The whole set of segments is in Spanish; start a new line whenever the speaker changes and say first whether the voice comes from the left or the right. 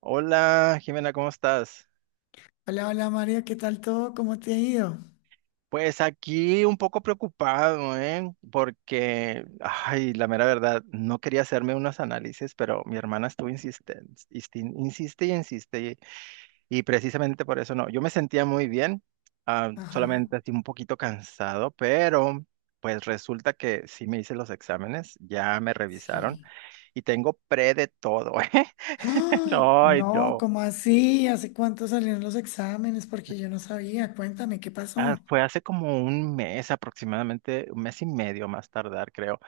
right: Hola, Jimena, ¿cómo estás?
left: Hola, hola María, ¿qué tal todo? ¿Cómo te ha ido?
right: Pues aquí un poco preocupado, ¿eh? Porque, ay, la mera verdad, no quería hacerme unos análisis, pero mi hermana estuvo insistente, insiste y insiste, y precisamente por eso no. Yo me sentía muy bien,
left: Ajá,
right: solamente así un poquito cansado, pero pues resulta que sí me hice los exámenes, ya me revisaron
left: sí.
right: y tengo pre de todo, ¿eh?
left: Ay,
right: No, ay,
left: no,
right: no.
left: ¿cómo así? ¿Hace cuánto salieron los exámenes? Porque yo no sabía. Cuéntame, ¿qué pasó?
right: Fue hace como un mes aproximadamente, un mes y medio más tardar, creo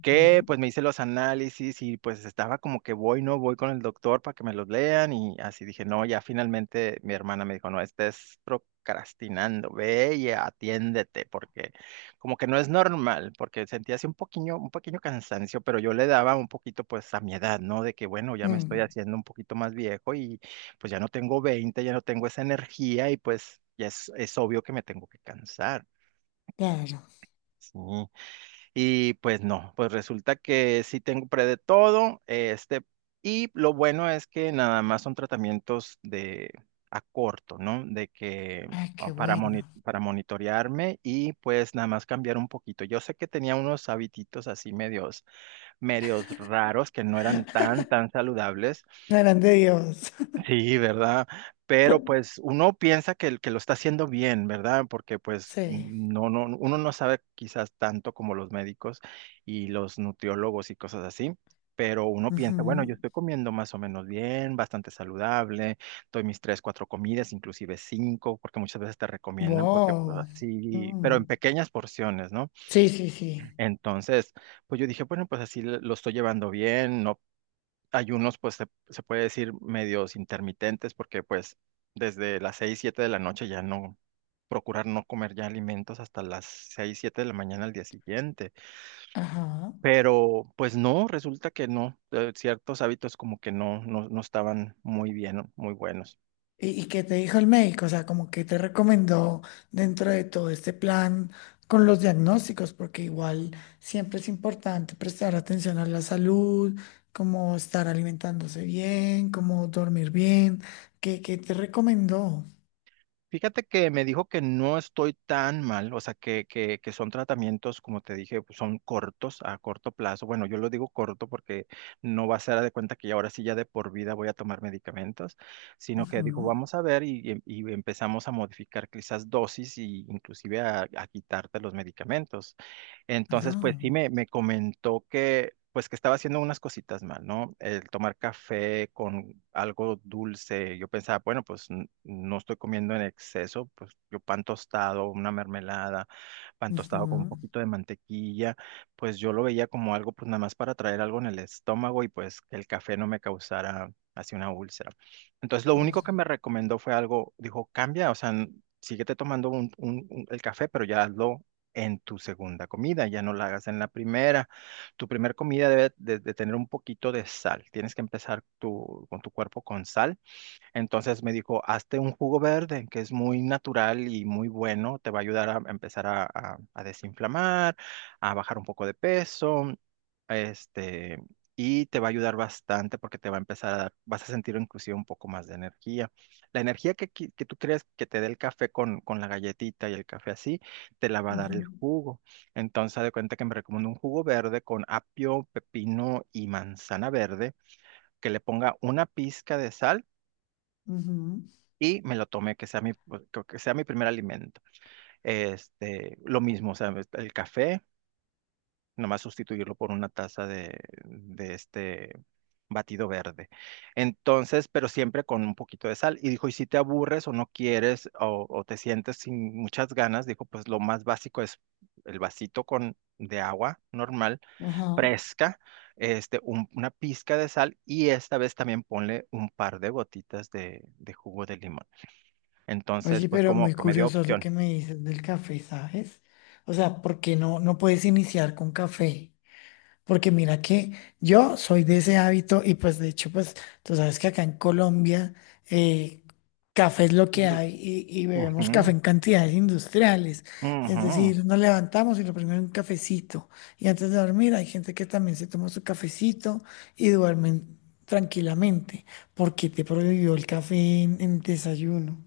right: que
left: Ujú.
right: pues me hice los análisis y pues estaba como que voy, no voy con el doctor para que me los lean y así dije, no, ya finalmente mi hermana me dijo, no, estés procrastinando, ve y atiéndete porque como que no es normal, porque sentía así un pequeño cansancio, pero yo le daba un poquito pues a mi edad, ¿no? De que bueno, ya me estoy
left: Mm,
right: haciendo un poquito más viejo y pues ya no tengo 20 ya no tengo esa energía y pues ya es obvio que me tengo que cansar.
left: claro.
right: Sí. Y pues no, pues resulta que sí tengo pre de todo, este, y lo bueno es que nada más son tratamientos de a corto, ¿no? De que
left: Ay, qué bueno.
right: para monitorearme y pues nada más cambiar un poquito. Yo sé que tenía unos habititos así medios raros que no eran tan, tan saludables.
left: No eran de Dios.
right: Sí, ¿verdad? Pero pues uno piensa que, el que lo está haciendo bien, ¿verdad? Porque pues
left: Sí.
right: no, no, uno no sabe quizás tanto como los médicos y los nutriólogos y cosas así, pero uno piensa, bueno,
left: Ujú.
right: yo estoy comiendo más o menos bien, bastante saludable, doy mis tres, cuatro comidas, inclusive cinco, porque muchas veces te recomiendan, porque pues
left: Wow.
right: así, pero en
left: Mm.
right: pequeñas porciones, ¿no?
left: Sí, sí, sí.
right: Entonces, pues yo dije, bueno, pues así lo estoy llevando bien, no ayunos, pues se puede decir medios intermitentes, porque pues desde las 6 7 de la noche ya no, procurar no comer ya alimentos hasta las 6 7 de la mañana al día siguiente.
left: Ajá.
right: Pero pues no, resulta que no, ciertos hábitos como que no estaban muy bien, muy buenos.
left: Y qué te dijo el médico? O sea, como que te recomendó dentro de todo este plan con los diagnósticos, porque igual siempre es importante prestar atención a la salud, como estar alimentándose bien, como dormir bien. ¿Qué, qué te recomendó?
right: Fíjate que me dijo que no estoy tan mal, o sea, que son tratamientos, como te dije, pues, son cortos, a corto plazo. Bueno, yo lo digo corto porque no va a ser haz de cuenta que ya ahora sí ya de por vida voy a tomar medicamentos, sino que dijo,
left: Ujú.
right: vamos a ver y empezamos a modificar quizás dosis y inclusive a quitarte los medicamentos. Entonces, pues sí
left: No.
right: me comentó que, pues que estaba haciendo unas cositas mal, ¿no? El tomar café con algo dulce. Yo pensaba, bueno, pues no estoy comiendo en exceso, pues yo pan tostado, una mermelada, pan tostado con un
left: Ujú.
right: poquito de mantequilla, pues yo lo veía como algo, pues nada más para traer algo en el estómago y pues que el café no me causara así una úlcera. Entonces, lo
left: Claro.
right: único que me recomendó fue algo, dijo, cambia, o sea, síguete tomando el café, pero ya hazlo en tu segunda comida, ya no la hagas en la primera. Tu primera comida debe de tener un poquito de sal. Tienes que empezar tu, con tu cuerpo con sal entonces me dijo, hazte un jugo verde, que es muy natural y muy bueno, te va a ayudar a empezar a desinflamar, a bajar un poco de peso, este, y te va a ayudar bastante porque te va a empezar a dar, vas a sentir inclusive un poco más de energía. La energía que tú crees que te dé el café con la galletita y el café así, te la va a dar el
left: Ujú.
right: jugo. Entonces, haz de cuenta que me recomiendo un jugo verde con apio, pepino y manzana verde, que le ponga una pizca de sal
left: Ujú.
right: y me lo tomé, que sea mi primer alimento. Este, lo mismo, o sea, el café, nomás sustituirlo por una taza de este batido verde. Entonces, pero siempre con un poquito de sal. Y dijo, y si te aburres o no quieres o te sientes sin muchas ganas, dijo, pues lo más básico es el vasito con de agua normal,
left: Ajá.
right: fresca, este, una pizca de sal y esta vez también ponle un par de gotitas de jugo de limón. Entonces,
left: Oye,
right: pues
left: pero
right: como
left: muy
right: que me dio
left: curioso lo
right: opción.
left: que me dices del café, ¿sabes? O sea, ¿por qué no, no puedes iniciar con café? Porque mira que yo soy de ese hábito y pues de hecho pues tú sabes que acá en Colombia eh, café es lo que
right: Ujú,
left: hay y bebemos café en cantidades industriales. Es
right: ujú,
left: decir, nos levantamos y lo primero es un cafecito. Y antes de dormir hay gente que también se toma su cafecito y duermen tranquilamente. ¿Porque te prohibió el café en desayuno?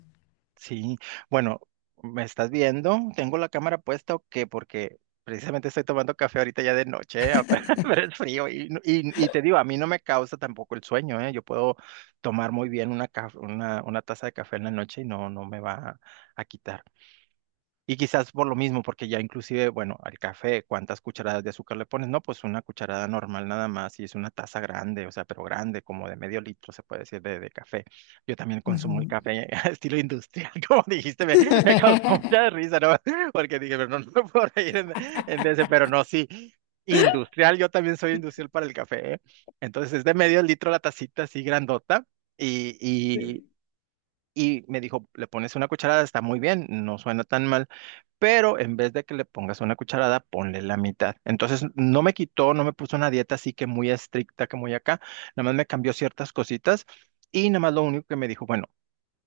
right: sí, bueno, ¿me estás viendo? ¿Tengo la cámara puesta o qué? Porque precisamente estoy tomando café ahorita ya de noche, pero es frío te digo, a mí no me causa tampoco el sueño, ¿eh? Yo puedo tomar muy bien una taza de café en la noche y no, no me va a quitar. Y quizás por lo mismo, porque ya inclusive, bueno, al café, ¿cuántas cucharadas de azúcar le pones? No, pues una cucharada normal nada más y es una taza grande, o sea, pero grande, como de medio litro, se puede decir, de café. Yo también consumo el
left: Ujú.
right: café a estilo industrial, como dijiste, me causó mucha risa, ¿no? Porque dije, pero no, no me puedo reír pero no, sí, industrial, yo también soy industrial para el café, ¿eh? Entonces es de medio litro la tacita así grandota y, y, y me dijo, le pones una cucharada, está muy bien, no suena tan mal pero en vez de que le pongas una cucharada, ponle la mitad. Entonces, no me quitó, no me puso una dieta así que muy estricta, que muy acá, nada más me cambió ciertas cositas y nada más lo único que me dijo, bueno,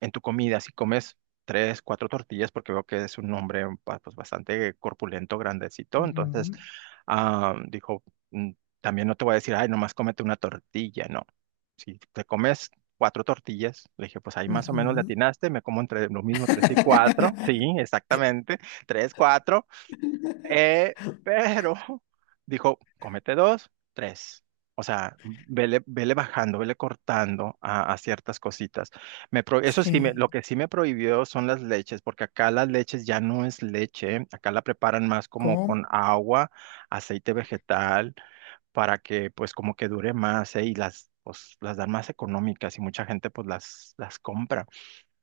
right: en tu comida, si comes tres, cuatro tortillas, porque veo que es un hombre pues, bastante corpulento, grandecito, entonces
left: Ujú,
right: dijo, "Mm, también no te voy a decir, ay, nomás cómete una tortilla, no. Si te comes cuatro tortillas, le dije, pues ahí más o menos le
left: ujú.
right: atinaste, me como entre lo mismo tres y cuatro, sí, exactamente, tres, cuatro, eh, pero dijo, cómete dos, tres. O sea, vele, vele bajando, vele cortando a ciertas cositas. Eso sí,
left: Sí,
right: lo que sí me prohibió son las leches, porque acá las leches ya no es leche, acá la preparan más como
left: ¿cómo?
right: con agua, aceite vegetal, para que pues como que dure más, ¿eh? Y las, pues, las dan más económicas y mucha gente pues las compra.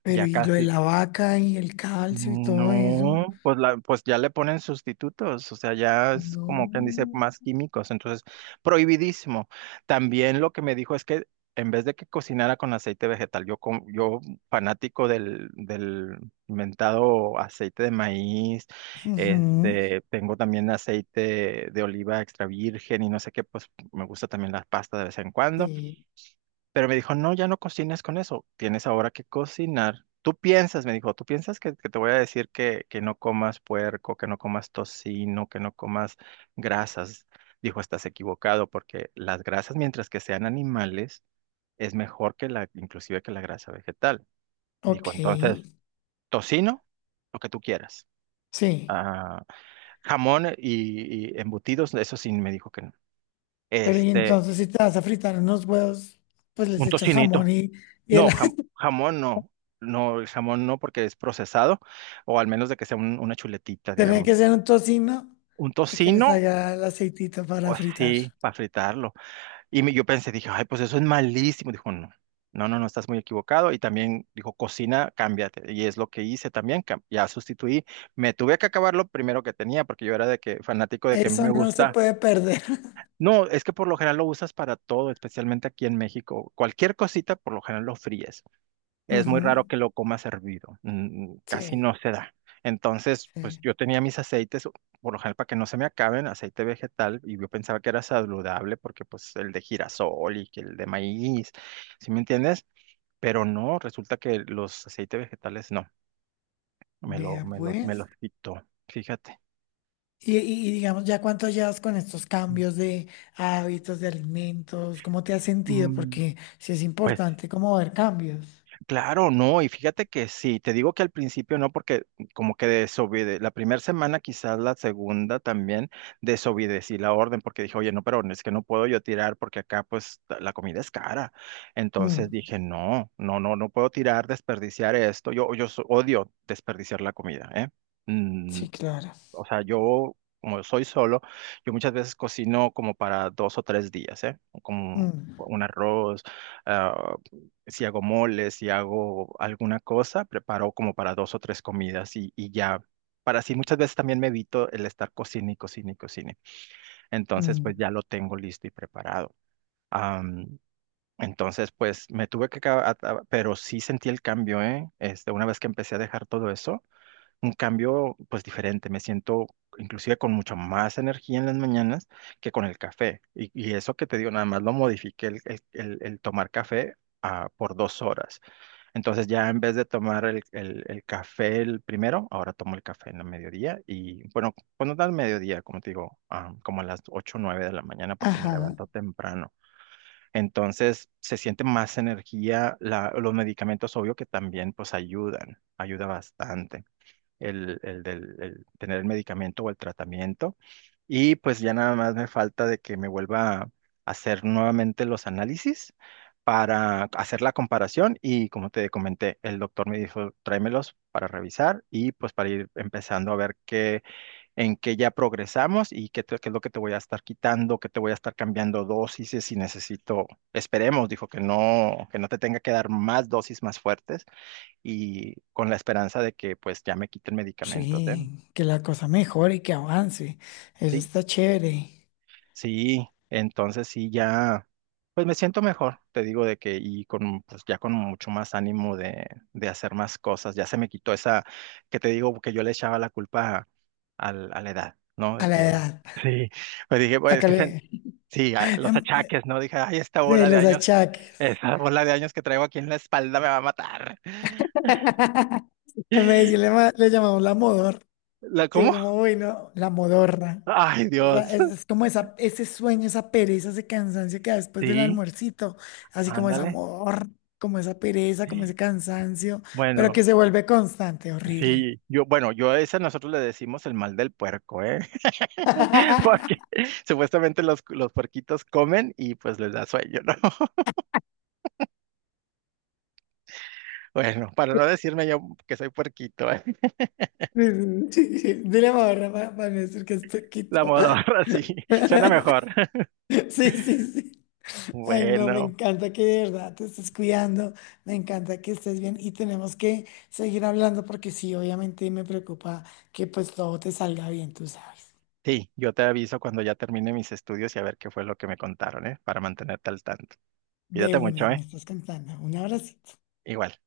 left: Pero
right: Ya
left: y lo de
right: casi.
left: la vaca y el calcio y todo eso.
right: No, pues pues ya le ponen sustitutos, o sea, ya es como
left: No.
right: quien dice más químicos, entonces prohibidísimo. También lo que me dijo es que en vez de que cocinara con aceite vegetal, yo fanático del inventado aceite de maíz,
left: Ujú.
right: este, tengo también aceite de oliva extra virgen y no sé qué, pues me gusta también la pasta de vez en cuando.
left: Sí.
right: Pero me dijo, no, ya no cocinas con eso, tienes ahora que cocinar. Tú piensas, me dijo, tú piensas que te voy a decir que no comas puerco, que no comas tocino, que no comas grasas. Dijo, estás equivocado porque las grasas, mientras que sean animales, es mejor que la, inclusive que la grasa vegetal. Dijo,
left: Ok.
right: entonces, tocino, lo que tú quieras.
left: Sí.
right: Ah, jamón y embutidos, eso sí me dijo que no.
left: Pero y
right: Este,
left: entonces si te vas a fritar unos huevos, pues les
right: un
left: echas jamón
right: tocinito.
left: y el,
right: No, jamón no. No, el jamón no porque es procesado, o al menos de que sea una chuletita,
left: tiene
right: digamos.
left: que ser un tocino
right: Un
left: y que les
right: tocino,
left: haga el aceitito para
right: o
left: fritar.
right: sí, para fritarlo. Y yo pensé, dije, ay, pues eso es malísimo. Dijo, no, no, no, no, estás muy equivocado. Y también dijo, cocina, cámbiate. Y es lo que hice también, ya sustituí. Me tuve que acabar lo primero que tenía, porque yo era de que fanático de que me
left: Eso no se
right: gusta.
left: puede perder.
right: No, es que por lo general lo usas para todo, especialmente aquí en México. Cualquier cosita, por lo general lo fríes. Es muy
left: Ujú.
right: raro que lo coma servido, casi no
left: Sí.
right: se da. Entonces, pues
left: Sí.
right: yo tenía mis aceites, por lo general para que no se me acaben, aceite vegetal, y yo pensaba que era saludable porque pues el de girasol y que el de maíz, ¿sí me entiendes? Pero no, resulta que los aceites vegetales no,
left: Vea
right: me
left: pues.
right: los quitó, fíjate.
left: Y, y digamos, ¿ya cuánto llevas con estos cambios de hábitos, de alimentos? ¿Cómo te has sentido?
right: Mm,
left: Porque sí es
right: Pues
left: importante como ver cambios.
right: claro, no, y fíjate que sí, te digo que al principio no, porque como que desobede, la primera semana, quizás la segunda también, desobedecí la orden porque dije, oye, no, pero es que no puedo yo tirar porque acá pues la comida es cara. Entonces
left: Mm,
right: dije, no, no, no, no puedo tirar, desperdiciar esto. Odio desperdiciar la comida, ¿eh?
left: sí, claro.
right: O sea, yo, como soy solo, yo muchas veces cocino como para dos o tres días, ¿eh? Como
left: Mm,
right: un arroz, ah, si hago moles, si hago alguna cosa, preparo como para dos o tres comidas y ya. Para así muchas veces también me evito el estar cocine y cocine y cocine. Entonces,
left: mm,
right: pues ya lo tengo listo y preparado. Am, entonces, pues me tuve que, pero sí sentí el cambio, ¿eh? Este, una vez que empecé a dejar todo eso un cambio pues diferente. Me siento inclusive con mucha más energía en las mañanas que con el café. Y eso que te digo, nada más lo modifiqué el tomar café por dos horas. Entonces ya en vez de tomar el café el primero, ahora tomo el café en la mediodía. Y bueno, cuando da el mediodía, como te digo, como a las 8 o 9 de la mañana porque me
left: ajá.
right: levanto temprano. Entonces se siente más energía, los medicamentos obvio que también pues ayudan, ayuda bastante el del- el tener el medicamento o el tratamiento. Y pues ya nada más me falta de que me vuelva a hacer nuevamente los análisis para hacer la comparación y como te comenté, el doctor me dijo, tráemelos para revisar y pues para ir empezando a ver qué, en qué ya progresamos y qué, qué es lo que te voy a estar quitando, qué te voy a estar cambiando dosis si necesito, esperemos, dijo que no te tenga que dar más dosis más fuertes y con la esperanza de que pues ya me quiten medicamentos, ¿eh?
left: Sí, que la cosa mejore y que avance. Eso
right: Sí,
left: está chévere.
right: sí, entonces sí, ya, pues me siento mejor, te digo de que y con, pues ya con mucho más ánimo de hacer más cosas, ya se me quitó esa, que te digo que yo le echaba la culpa a la edad, ¿no? De
left: A la
right: que,
left: edad.
right: sí, pues dije, bueno, es
left: Acá
right: que
left: le...
right: sí, los
left: em, eh,
right: achaques, ¿no? Dije, ay, esta
left: De
right: bola de
left: los
right: años,
left: achaques.
right: esa bola de años que traigo aquí en la espalda me va a matar.
left: En Medellín le, le llamamos la modorra.
right: ¿La
left: Que
right: cómo?
left: como bueno, la modorra.
right: Ay,
left: Esa-
right: Dios.
left: es, es como esa, ese sueño, esa pereza, ese cansancio que da después del
right: Sí.
left: almuercito, así como esa
right: Ándale.
left: amor, como esa pereza, como ese cansancio, pero que
right: Bueno,
left: se vuelve constante, horrible.
right: sí, yo, bueno, yo a ese nosotros le decimos el mal del puerco, ¿eh? Porque supuestamente los puerquitos comen y pues les da sueño, ¿no? Bueno, para no decirme yo que soy puerquito, ¿eh?
left: Sí, sí, sí, dile modorra para, no decir que es
right: La
left: poquito.
right: modorra, sí, suena mejor.
left: Sí, sí, sí. Ay, no, me
right: Bueno,
left: encanta que de verdad te estés cuidando, me encanta que estés bien y tenemos que seguir hablando porque sí, obviamente me preocupa que pues todo te salga bien, tú sabes.
right: sí, yo te aviso cuando ya termine mis estudios y a ver qué fue lo que me contaron, ¿eh? Para mantenerte al tanto.
left: De
right: Cuídate
left: una,
right: mucho,
left: me
right: ¿eh?
left: estás cantando. Un abrazo.
right: Igual.